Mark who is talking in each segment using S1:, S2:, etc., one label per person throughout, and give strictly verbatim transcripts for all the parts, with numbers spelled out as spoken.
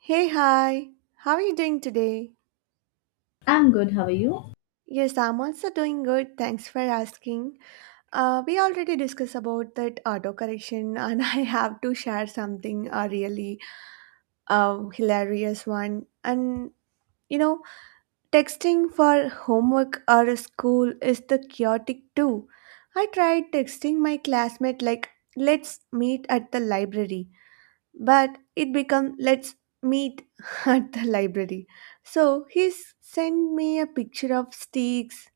S1: Hey, hi. How are you doing today?
S2: I'm good, how are you?
S1: Yes, I'm also doing good. Thanks for asking. Uh, we already discussed about that autocorrection, and I have to share something a really uh, hilarious one. And you know, texting for homework or school is the chaotic too. I tried texting my classmate like, "Let's meet at the library." But it became let's meet at the library. So he s- sent me a picture of sticks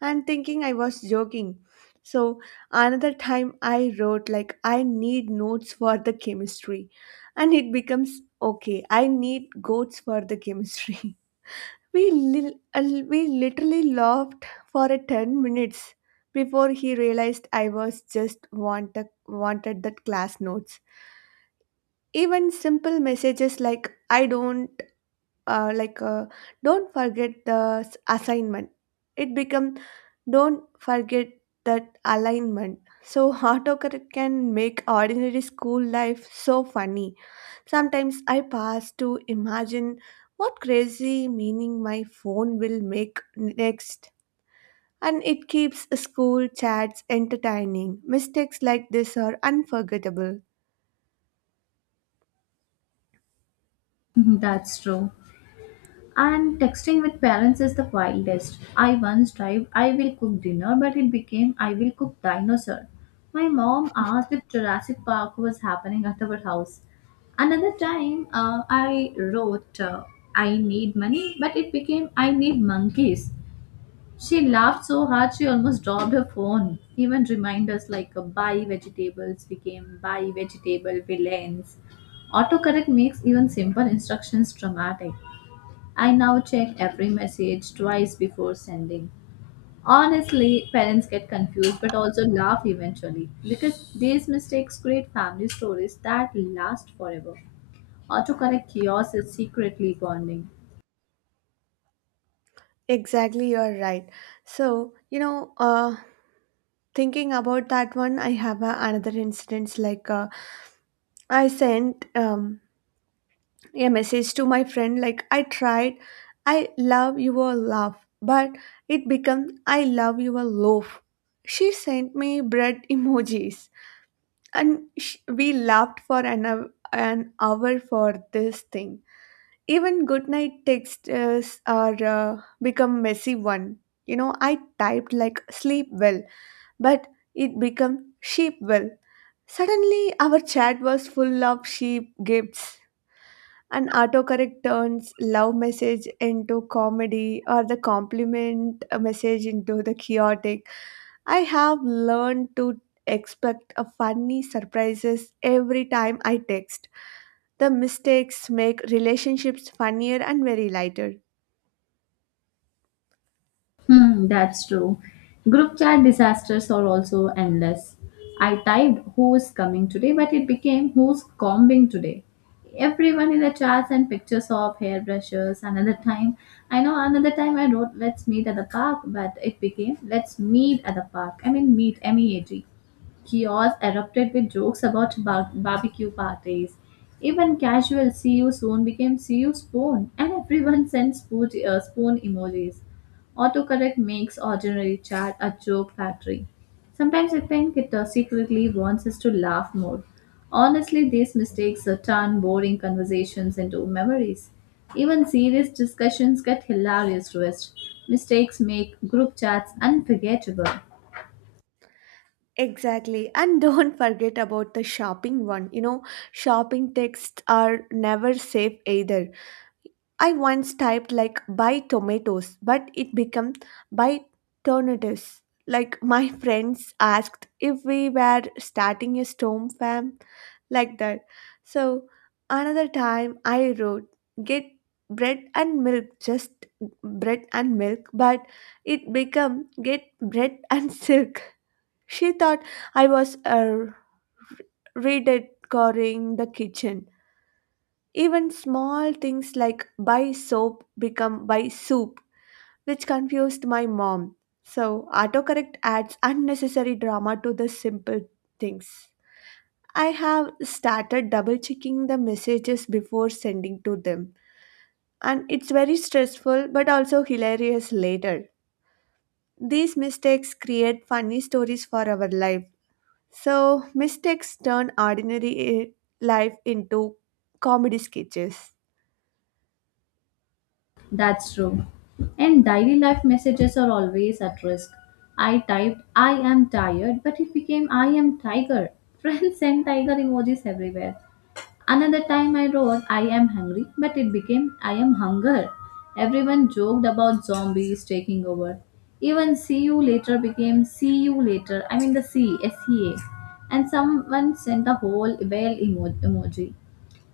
S1: and thinking I was joking. So another time I wrote like I need notes for the chemistry, and it becomes okay I need goats for the chemistry. We li- uh, we literally laughed for a ten minutes before he realized I was just want wanted that class notes. Even simple messages like I don't uh, like uh, don't forget the s- assignment, it become don't forget that alignment. So autocorrect can make ordinary school life so funny. Sometimes I pass to imagine what crazy meaning my phone will make next, and it keeps school chats entertaining. Mistakes like this are unforgettable.
S2: Mhm, that's true. And texting with parents is the wildest. I once typed, I will cook dinner, but it became, I will cook dinosaur. My mom asked if Jurassic Park was happening at our house. Another time, uh, I wrote, uh, I need money, but it became, I need monkeys. She laughed so hard she almost dropped her phone. Even reminders like uh, buy vegetables became buy vegetable villains. Autocorrect makes even simple instructions dramatic. I now check every message twice before sending. Honestly, parents get confused but also laugh eventually because these mistakes create family stories that last forever. Autocorrect chaos is secretly bonding.
S1: Exactly, you are right. So, you know, uh, thinking about that one, I have uh, another incident. Like, uh, I sent um, a message to my friend, like, I tried, I love your love, but it became, I love your loaf. She sent me bread emojis, and sh- we laughed for an, hou- an hour for this thing. Even good night texts are uh, become messy one. You know, I typed like sleep well, but it become sheep well. Suddenly, our chat was full of sheep gifts. An autocorrect turns love message into comedy or the compliment message into the chaotic. I have learned to expect a funny surprises every time I text. The mistakes make relationships funnier and very lighter.
S2: Hmm, that's true. Group chat disasters are also endless. I typed who is coming today, but it became who's combing today. Everyone in the chats and pictures of hairbrushes. Another time, I know another time I wrote let's meet at the park, but it became let's meet at the park. I mean, meet, M E A T. Kiosks erupted with jokes about bar- barbecue parties. Even casual "see you soon" became "see you spoon," and everyone sent spoon, uh, spoon emojis. Autocorrect makes ordinary chat a joke factory. Sometimes I think it uh, secretly wants us to laugh more. Honestly, these mistakes uh, turn boring conversations into memories. Even serious discussions get hilarious twists. Mistakes make group chats unforgettable.
S1: Exactly. And don't forget about the shopping one. You know, shopping texts are never safe either. I once typed like buy tomatoes, but it became buy tornadoes. Like, my friends asked if we were starting a storm fam like that. So another time I wrote get bread and milk, just bread and milk, but it became get bread and silk. She thought I was uh, redecorating the kitchen. Even small things like buy soap become buy soup, which confused my mom. So, autocorrect adds unnecessary drama to the simple things. I have started double checking the messages before sending to them, and it's very stressful but also hilarious later. These mistakes create funny stories for our life. So mistakes turn ordinary i- life into comedy sketches.
S2: That's true. And daily life messages are always at risk. I typed, I am tired, but it became, I am tiger. Friends sent tiger emojis everywhere. Another time I wrote, I am hungry, but it became, I am hunger. Everyone joked about zombies taking over. Even see you later became see you later. I mean the C, S E A. And someone sent a whole whale emo- emoji.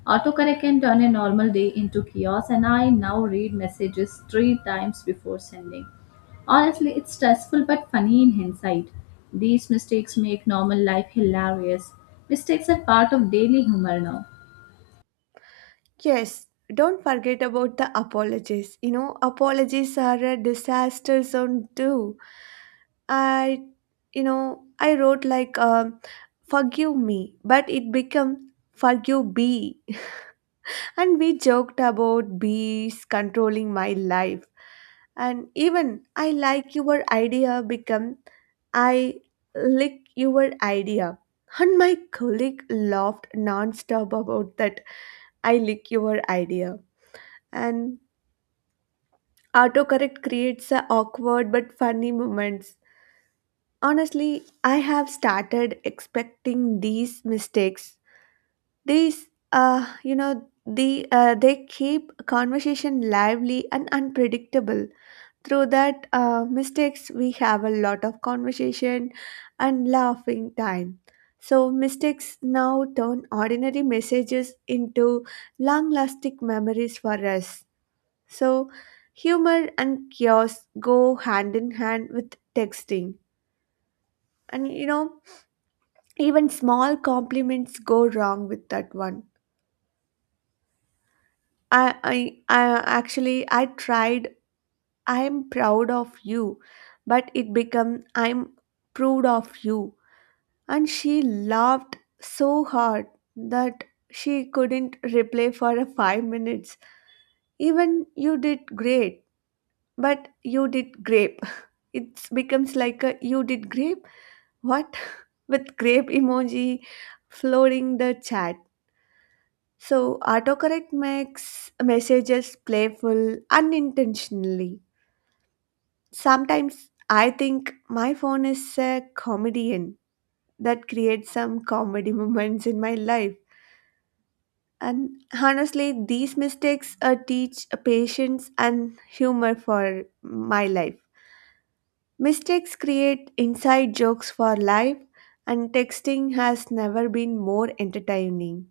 S2: Autocorrect can turn a normal day into chaos, and I now read messages three times before sending. Honestly, it's stressful but funny in hindsight. These mistakes make normal life hilarious. Mistakes are part of daily humor now.
S1: Yes, don't forget about the apologies. You know, apologies are a disaster zone too. I, you know, I wrote like, um, forgive me, but it became forgive B. And we joked about bees controlling my life. And even I like your idea become I lick your idea. And my colleague laughed non-stop about that I lick your idea. And autocorrect creates a awkward but funny moments. Honestly, I have started expecting these mistakes. These, uh, you know, the uh, They keep conversation lively and unpredictable. Through that uh, mistakes, we have a lot of conversation and laughing time. So mistakes now turn ordinary messages into long-lasting memories for us. So humor and chaos go hand in hand with texting. And you know, even small compliments go wrong with that one. I, I, I actually I tried I'm proud of you, but it become I'm proud of you, and she laughed so hard that she couldn't reply for a five minutes. Even you did great, but you did grape. It becomes like a you did grape, what? With grape emoji flooding the chat. So autocorrect makes messages playful unintentionally. Sometimes I think my phone is a comedian that creates some comedy moments in my life. And honestly, these mistakes uh, teach uh, patience and humor for my life. Mistakes create inside jokes for life, and texting has never been more entertaining.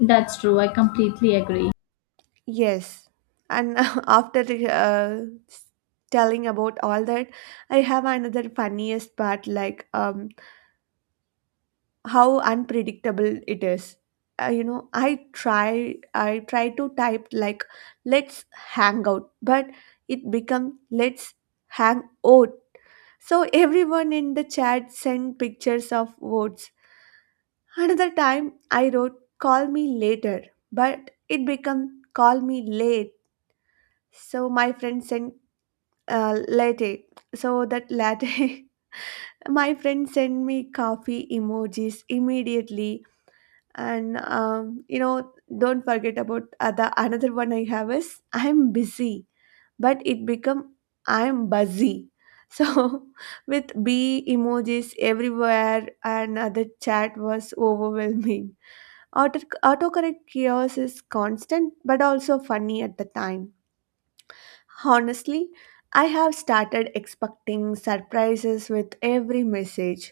S2: That's true, I completely agree.
S1: Yes, and after uh, telling about all that, I have another funniest part like um, how unpredictable it is. Uh, you know i try i try to type like let's hang out, but it become let's hang out. So everyone in the chat sent pictures of votes. Another time I wrote call me later, but it become call me late. So my friend sent uh, latte. So that latte my friend sent me coffee emojis immediately. And um, you know don't forget about other another one I have is I'm busy, but it become I'm buzzy. So with b emojis everywhere, and other chat was overwhelming. Auto, autocorrect chaos is constant but also funny at the time. Honestly, I have started expecting surprises with every message.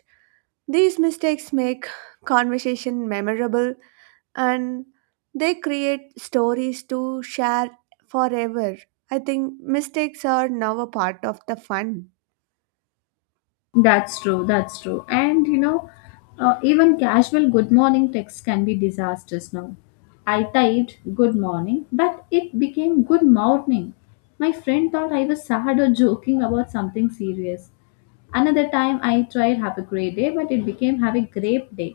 S1: These mistakes make conversation memorable, and they create stories to share forever. I think mistakes are now a part of the fun.
S2: That's true, that's true. And you know, uh, even casual good morning texts can be disastrous now. I typed good morning, but it became good morning. My friend thought I was sad or joking about something serious. Another time I tried have a great day, but it became have a grape day.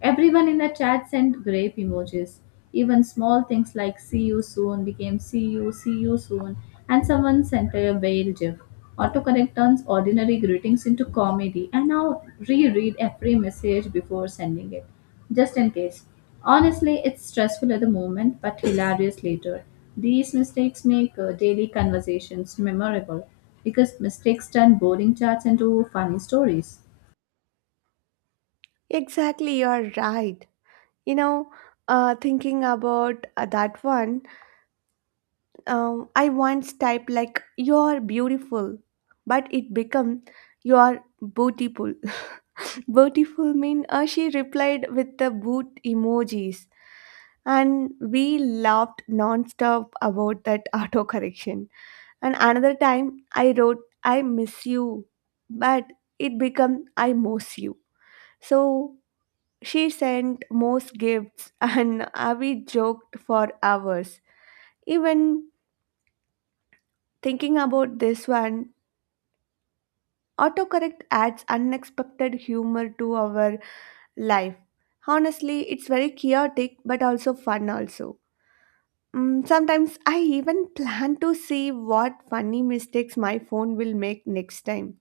S2: Everyone in the chat sent grape emojis. Even small things like see you soon became see you, see you soon, and someone sent a whale gif. Autocorrect turns ordinary greetings into comedy, and now reread every message before sending it, just in case. Honestly, it's stressful at the moment, but hilarious later. These mistakes make uh, daily conversations memorable because mistakes turn boring chats into funny stories.
S1: Exactly, you're right. You know, uh, Thinking about uh, that one, um, I once typed like "you're beautiful," but it became "you're beautiful." Beautiful mean uh, she replied with the boot emojis, and we laughed nonstop about that auto correction. And another time I wrote, I miss you, but it became I most you. So she sent most gifts and uh, we joked for hours. Even thinking about this one, autocorrect adds unexpected humor to our life. Honestly, it's very chaotic but also fun also. Mm, sometimes I even plan to see what funny mistakes my phone will make next time.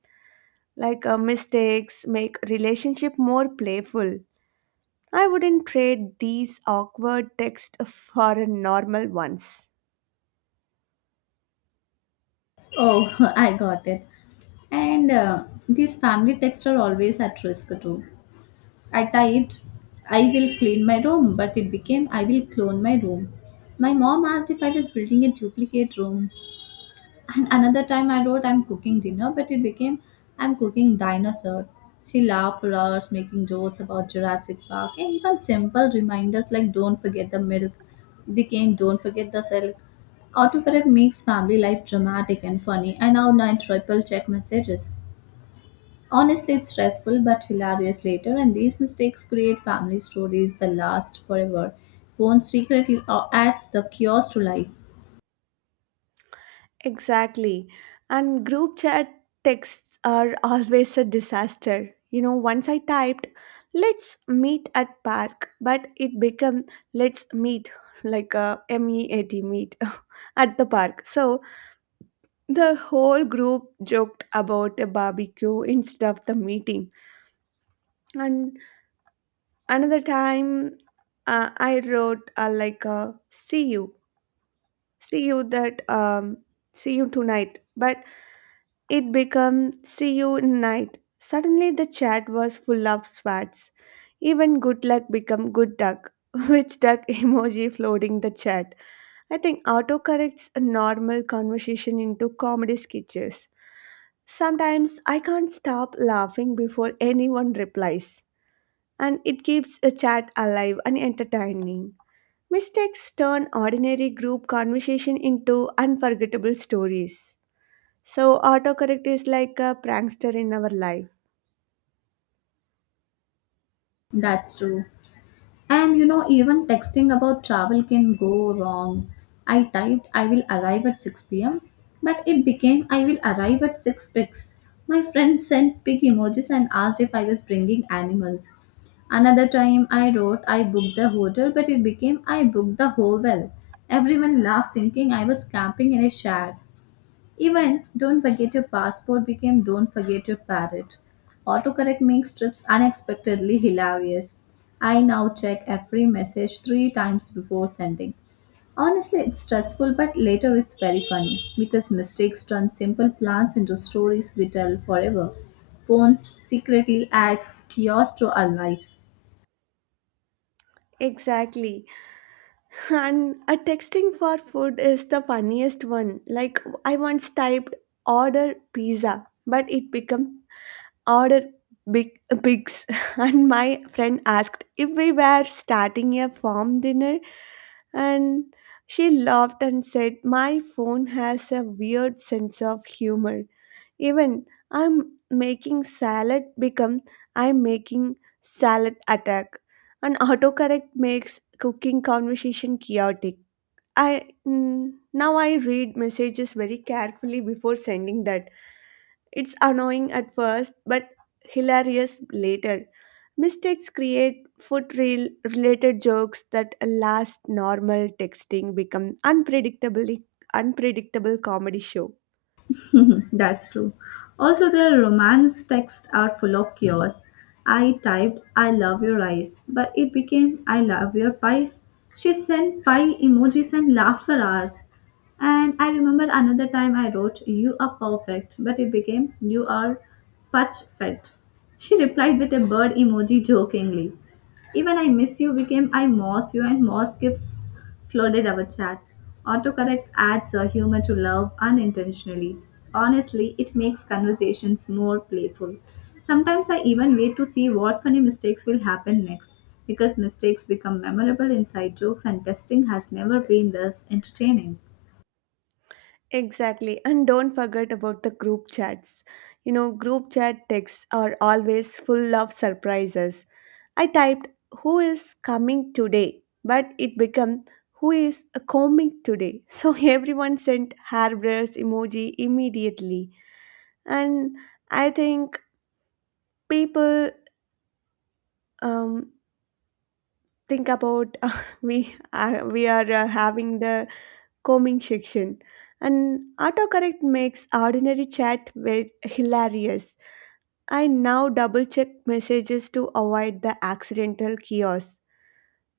S1: Like, uh, mistakes make relationship more playful. I wouldn't trade these awkward texts for a normal ones.
S2: Oh, I got it. And uh, these family texts are always at risk too. I typed, I will clean my room, but it became, I will clone my room. My mom asked if I was building a duplicate room. And another time I wrote, I'm cooking dinner, but it became, I'm cooking dinosaur. She laughed for hours, making jokes about Jurassic Park and even simple reminders like don't forget the milk, the cane, don't forget the silk. Autocorrect makes family life dramatic and funny, I now I triple check messages. Honestly, it's stressful but hilarious later, and these mistakes create family stories that last forever. Phone secretly uh, adds the chaos to life.
S1: Exactly. And group chat texts are always a disaster. You know, once I typed, let's meet at park, but it became let's meet like a M E A T meet at the park. So the whole group joked about a barbecue instead of the meeting. And another time uh, i wrote uh, like uh, see you see you that um, see you tonight, but it became see you night. Suddenly the chat was full of swats. Even good luck become good duck, which duck emoji floating the chat. I think autocorrects a normal conversation into comedy sketches. Sometimes I can't stop laughing before anyone replies, and it keeps a chat alive and entertaining. Mistakes turn ordinary group conversation into unforgettable stories. So, autocorrect is like a prankster in our life.
S2: That's true. And you know, even texting about travel can go wrong. I typed I will arrive at six p m, but it became I will arrive at six pigs. My friend sent pig emojis and asked if I was bringing animals. Another time I wrote I booked the hotel, but it became I booked the hovel. Everyone laughed thinking I was camping in a shack. Even don't forget your passport became don't forget your parrot. Autocorrect makes trips unexpectedly hilarious. I now check every message three times before sending. Honestly, it's stressful, but later it's very funny because mistakes turn simple plans into stories we tell forever. Phones secretly adds chaos to our lives.
S1: Exactly. And a texting for food is the funniest one. Like, I once typed order pizza, but it became order big pigs. And my friend asked if we were starting a farm dinner. And she laughed and said, my phone has a weird sense of humor. Even I'm making salad become I'm making salad attack. And autocorrect makes cooking conversation chaotic. I mm, now I read messages very carefully before sending that. It's annoying at first, but hilarious later. Mistakes create foot reel related jokes that last. Normal texting become unpredictably unpredictable comedy show.
S2: That's true. Also, their romance texts are full of chaos. I typed, I love your eyes, but it became, I love your pies. She sent pie emojis and laughed for hours. And I remember another time I wrote, you are perfect, but it became, you are perfect. She replied with a bird emoji jokingly. Even I miss you became I moss you and moss gives flooded our chat. Autocorrect adds a humor to love unintentionally. Honestly, it makes conversations more playful. Sometimes I even wait to see what funny mistakes will happen next because mistakes become memorable inside jokes and testing has never been this entertaining.
S1: Exactly, and don't forget about the group chats. You know, group chat texts are always full of surprises. I typed who is coming today, but it became who is combing today. So everyone sent hairbrush emoji immediately. And I think people um, think about we uh, we are uh, having the combing section. And autocorrect makes ordinary chat very hilarious. I now double check messages to avoid the accidental chaos.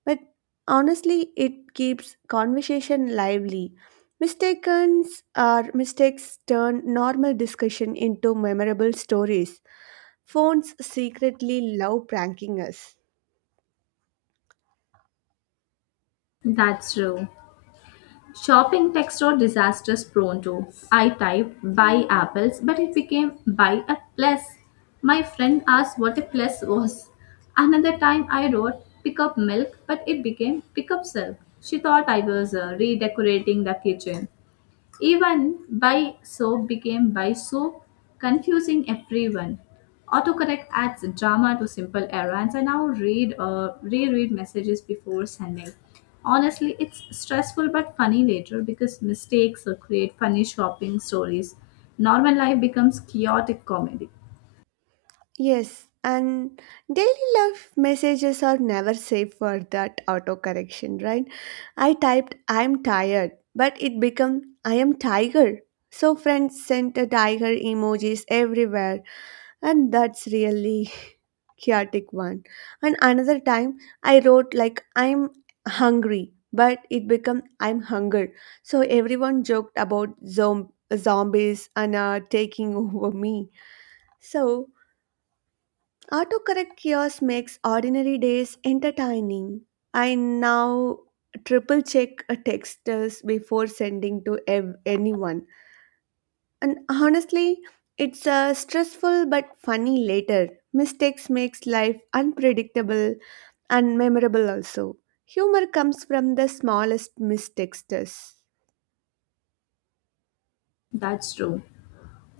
S1: But honestly, it keeps conversation lively. Mistakes or mistakes turn normal discussion into memorable stories. Phones secretly love pranking us.
S2: That's true. Shopping text or disasters prone to. I typed buy apples, but it became buy a plus. My friend asked what a plus was. Another time I wrote pick up milk, but it became pick up silk. She thought I was uh, redecorating the kitchen. Even by soap became by soap, confusing everyone. Autocorrect adds drama to simple errands. I now read uh, reread messages before sending. Honestly, it's stressful but funny later because mistakes uh, create funny shopping stories. Normal life becomes chaotic comedy.
S1: Yes, and daily love messages are never safe for that autocorrection, right? I typed I'm tired, but it became I am tiger. So friends sent a tiger emojis everywhere. And that's really chaotic one. And another time I wrote like I'm hungry, but it became I'm hunger. So everyone joked about zom- zombies and uh, taking over me. So autocorrect chaos makes ordinary days entertaining. I now triple check a texters before sending to ev- anyone. And honestly, it's uh, stressful but funny later. Mistakes makes life unpredictable and memorable also. Humor comes from the smallest mistakes. Does.
S2: That's true.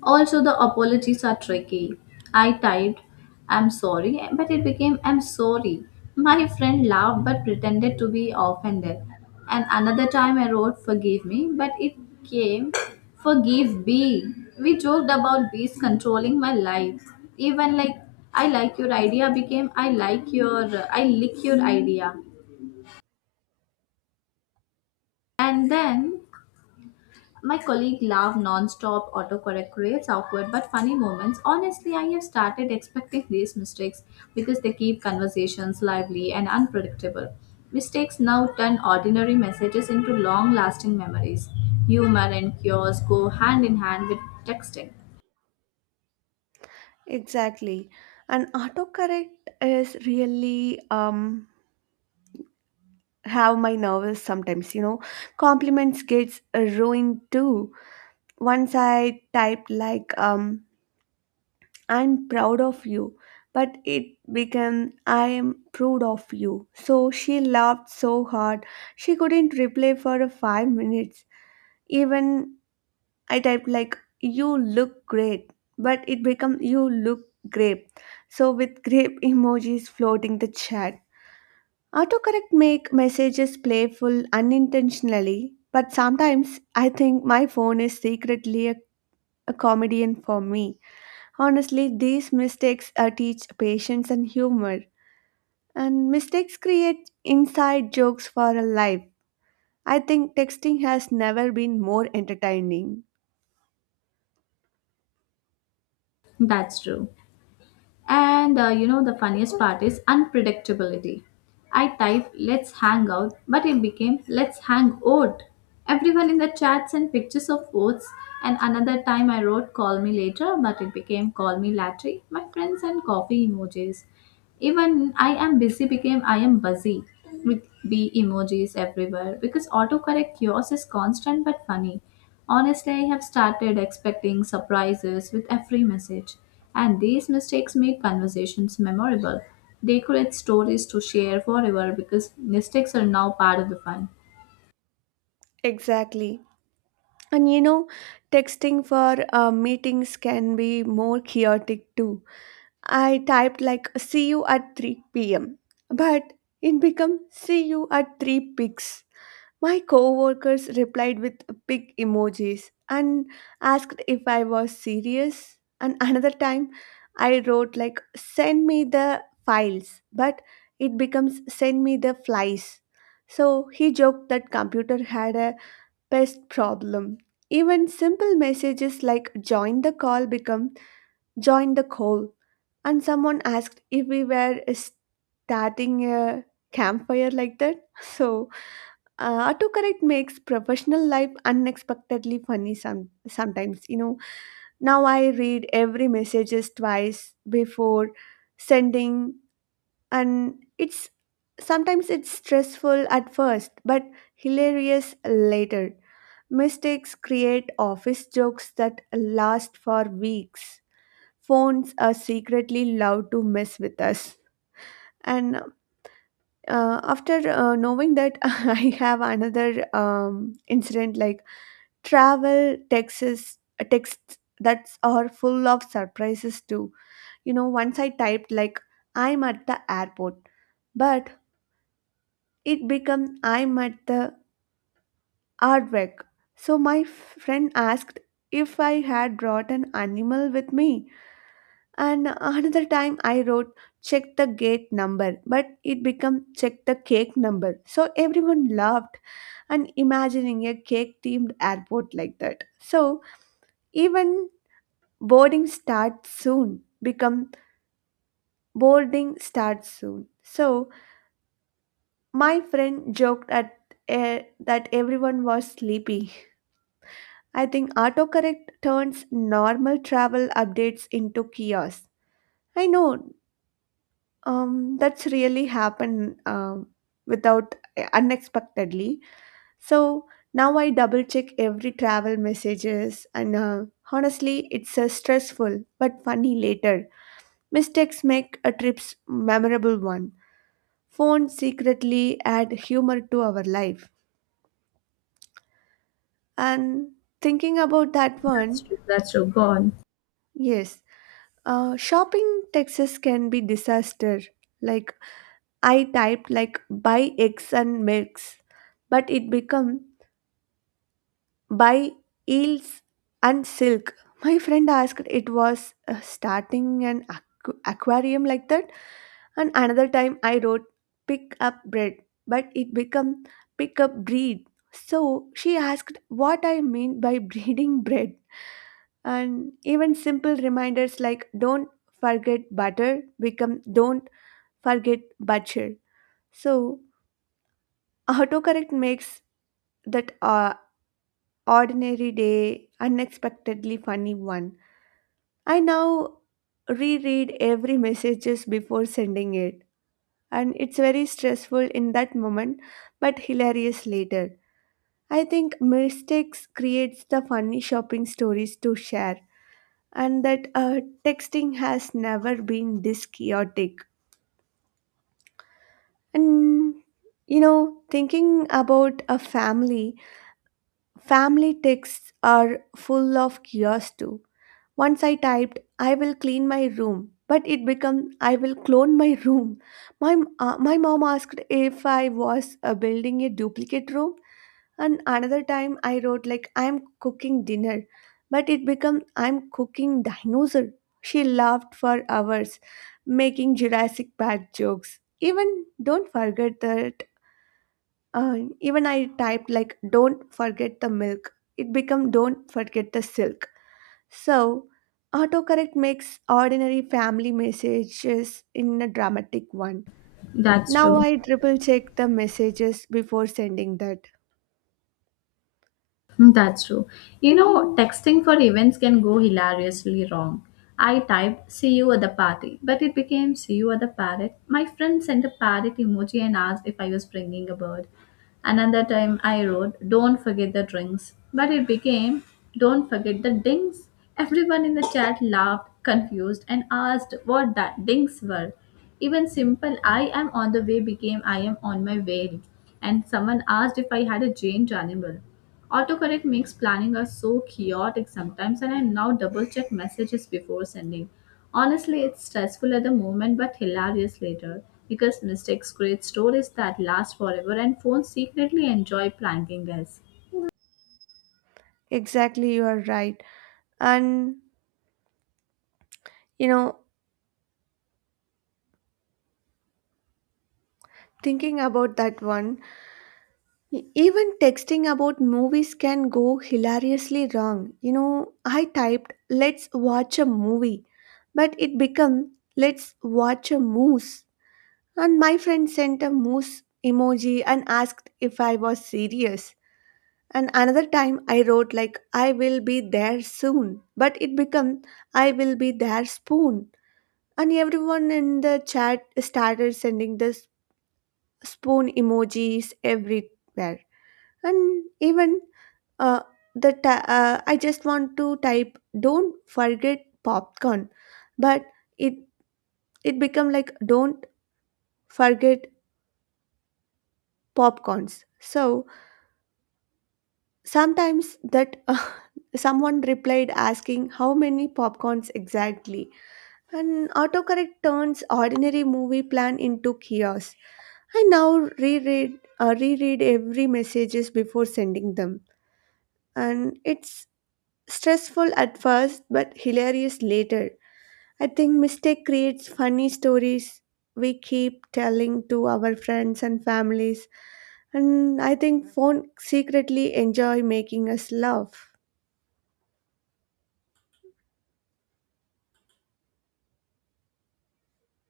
S2: Also, the apologies are tricky. I typed, I'm sorry, but it became, I'm sorry. My friend laughed but pretended to be offended. And another time I wrote, forgive me, but it came, forgive B. We joked about bees controlling my life. Even like, I like your idea became, I like your, I lick your idea. And then my colleague laughed non-stop. Autocorrect creates awkward but funny moments. Honestly, I have started expecting these mistakes because they keep conversations lively and unpredictable. Mistakes now turn ordinary messages into long-lasting memories. Humor and chaos go hand in hand with texting.
S1: Exactly. And autocorrect is really um how my novels sometimes, you know, compliments gets uh, ruined too. Once I typed like um I'm proud of you. But it became, I am proud of you. So she laughed so hard, she couldn't reply for five minutes. Even I typed, like, you look great, but it became, you look grape. So with grape emojis floating the chat. Autocorrect make messages playful unintentionally, but sometimes I think my phone is secretly a, a comedian for me. Honestly, these mistakes uh, teach patience and humor, and mistakes create inside jokes for a life. I think texting has never been more entertaining.
S2: That's true. And uh, you know, the funniest part is unpredictability. I type, let's hang out, but it became, let's hang out. Everyone in the chat sent pictures of oats, and another time I wrote, call me later, but it became, call me latte. My friends sent coffee emojis. Even I am busy became I am busy with bee emojis everywhere because autocorrect yours is constant but funny. Honestly, I have started expecting surprises with every message, and these mistakes make conversations memorable. They create stories to share forever because mistakes are now part of the fun.
S1: Exactly. And you know, texting for uh, meetings can be more chaotic too. I typed like see you at three p m, but it become see you at three pics. My coworkers replied with big emojis and asked if I was serious. And another time I wrote, like, send me the files, but it becomes send me the flies. So he joked that computer had a pest problem. Even simple messages like join the call become join the call. And someone asked if we were starting a campfire like that. So uh, autocorrect makes professional life unexpectedly funny some, sometimes, you know. Now I read every messages twice before sending, and it's sometimes it's stressful at first but hilarious later. Mistakes create office jokes that last for weeks. Phones are secretly allowed to mess with us. And uh, after uh, knowing that, I have another um, incident like travel texts, uh, texts that are full of surprises too. You know, once I typed, like, I'm at the airport, but it became I'm at the artwork. So my friend asked if I had brought an animal with me. And another time I wrote check the gate number, but it became check the cake number. So everyone laughed and imagining a cake themed airport like that. So even boarding starts soon become boarding starts soon. So my friend joked at eh, that everyone was sleepy. I think autocorrect turns normal travel updates into chaos. I know, um, that's really happened um, without eh, unexpectedly. So now I double check every travel messages, and uh, honestly it's uh, stressful but funny later. Mistakes make a trip's memorable one. Phones secretly add humor to our life. And thinking about that
S2: That's
S1: one,
S2: true. That's true. Go on.
S1: yes, uh, shopping texts can be disaster. Like I typed, like, buy eggs and milks, but it become by eels and silk. My friend asked it was uh, starting an aqu- aquarium like that. And another time I wrote pick up bread, but it become pick up breed. So she asked what I mean by breeding bread. And even simple reminders like don't forget butter become don't forget butcher. So autocorrect makes that uh, ordinary day, unexpectedly funny one. I now reread every messages before sending it, and it's very stressful in that moment but hilarious later. I think mistakes creates the funny shopping stories to share, and that uh, texting has never been this chaotic. And you know, thinking about a family. Family texts are full of chaos too. Once I typed, I will clean my room, but it became, I will clone my room. My, m- uh, my mom asked if I was uh, building a duplicate room, and another time I wrote, like, I'm cooking dinner, but it became, I'm cooking dinosaur. She laughed for hours, making Jurassic Park jokes. Even don't forget that uh, even I typed, like, "Don't forget the milk." It became "Don't forget the silk." So, autocorrect makes ordinary family messages in a dramatic one.
S2: That's
S1: Now
S2: true.
S1: I triple check the messages before sending that.
S2: Hmm, that's true. You know, texting for events can go hilariously wrong. I typed, see you at the party, but it became see you at the parrot. My friend sent a parrot emoji and asked if I was bringing a bird. Another time I wrote, don't forget the drinks, but it became, don't forget the dings. Everyone in the chat laughed, confused, and asked what that dings were. Even simple, I am on the way became I am on my way. And someone asked if I had a giant animal. Autocorrect makes planning us so chaotic sometimes, and I now double check messages before sending. Honestly, it's stressful at the moment but hilarious later because mistakes create stories that last forever, and phones secretly enjoy pranking us.
S1: Exactly, you are right. And you know, thinking about that one, E- Even texting about movies can go hilariously wrong. You know, I typed, let's watch a movie, but it became, let's watch a moose. And my friend sent a moose emoji and asked if I was serious. And another time I wrote, like, I will be there soon, but it became, I will be there spoon. And everyone in the chat started sending the s- spoon emojis everywhere, and even uh, the ti- uh, I just want to type don't forget popcorn, but it it become like don't forget popcorns. So sometimes that someone replied asking how many popcorns exactly. And autocorrect turns ordinary movie plan into chaos. I now reread uh, reread every messages before sending them, and it's stressful at first, but hilarious later. I think mistake creates funny stories we keep telling to our friends and families. And I think phone secretly enjoy making us laugh.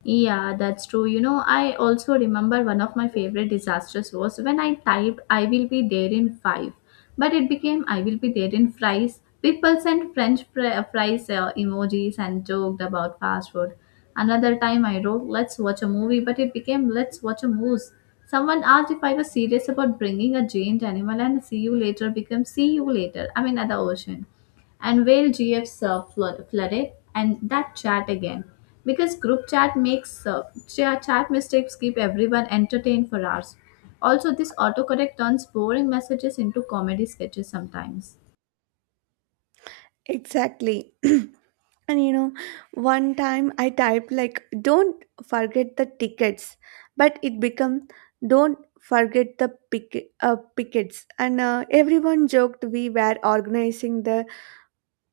S2: Yeah, that's true. You know, I also remember one of my favorite disasters was when I typed I will be there in five, but it became I will be there in fries. People sent French fri- uh, fries uh, emojis and joked about fast food. Another time I wrote, let's watch a movie, but it became let's watch a moose. Someone asked if I was serious about bringing a giant animal, and see you later became see you later. I mean, at the ocean and where G Fs uh, flo- flooded and that chat again. Because group chat makes uh, cha- chat mistakes keep everyone entertained for hours. Also, this autocorrect turns boring messages into comedy sketches sometimes.
S1: Exactly. And you know, one time I typed, like, don't forget the tickets, but it become don't forget the pick uh, pickets, and uh, everyone joked we were organizing the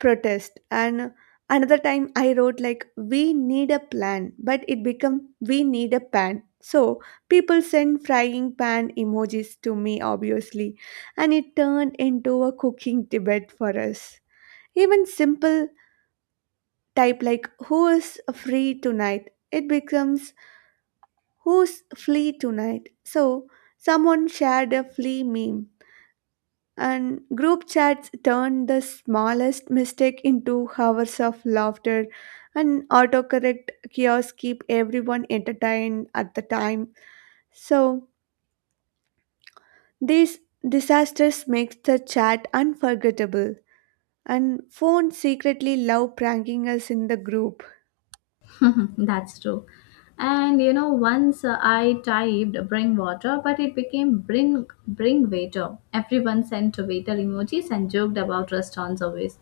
S1: protest. And another time I wrote, like, we need a plan, but it become we need a pan. So people send frying pan emojis to me obviously, and it turned into a cooking debate for us. Even simple type like who is free tonight it becomes who's flea tonight. So someone shared a flea meme. And group chats turned the smallest mistake into hours of laughter, and autocorrect kiosks keep everyone entertained at the time. So, these disasters make the chat unforgettable, and phones secretly love pranking us in the group.
S2: That's true. And you know, once uh, I typed bring water, but it became bring bring waiter. Everyone sent waiter emojis and joked about restaurant service.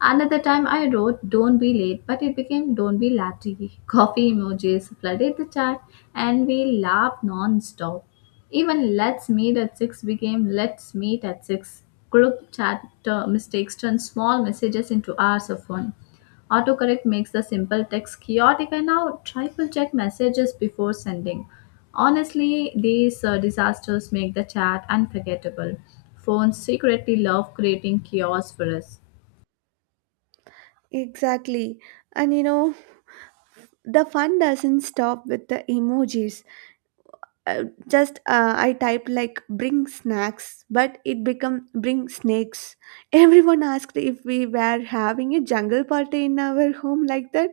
S2: Another time I wrote don't be late, but it became don't be latte. Coffee emojis flooded the chat and we laughed non-stop. Even let's meet at six became let's meet at six. Group chat uh, Mistakes turned small messages into hours of fun. Autocorrect makes the simple text chaotic. I now triple check messages before sending. Honestly, these uh, disasters make the chat unforgettable. Phones secretly love creating chaos for us.
S1: Exactly. And you know, the fun doesn't stop with the emojis. Uh, just uh, I typed, like, bring snacks, but it become bring snakes. Everyone asked if we were having a jungle party in our home like that.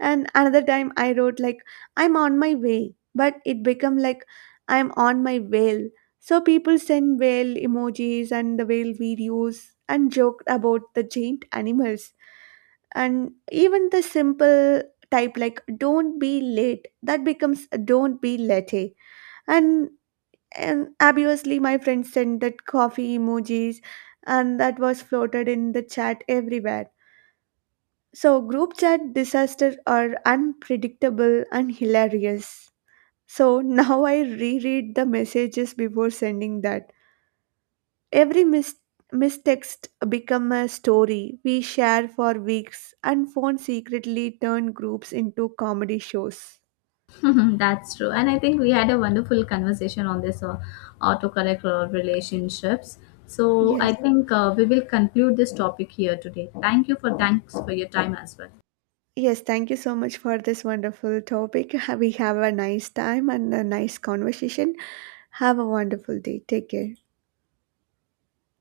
S1: And another time I wrote, like, I'm on my way, but it become like I'm on my whale. So people send whale emojis and the whale videos, and joked about the giant animals. And even the simple type like don't be late that becomes don't be late. and and obviously my friend sent that coffee emojis, and that was floated in the chat everywhere. So group chat disasters are unpredictable and hilarious. So now I reread the messages before sending that. Every mis- mistext become a story we share for weeks, and phone secretly turn groups into comedy shows.
S2: That's true. And I think we had a wonderful conversation on this uh, autocorrect uh, relationships. So
S1: yes
S2: I think uh, we will conclude this topic here today. Thank you for thanks for your time as well.
S1: Yes, thank you so much for this wonderful topic. We have a nice time and a nice conversation. Have a wonderful day. Take care.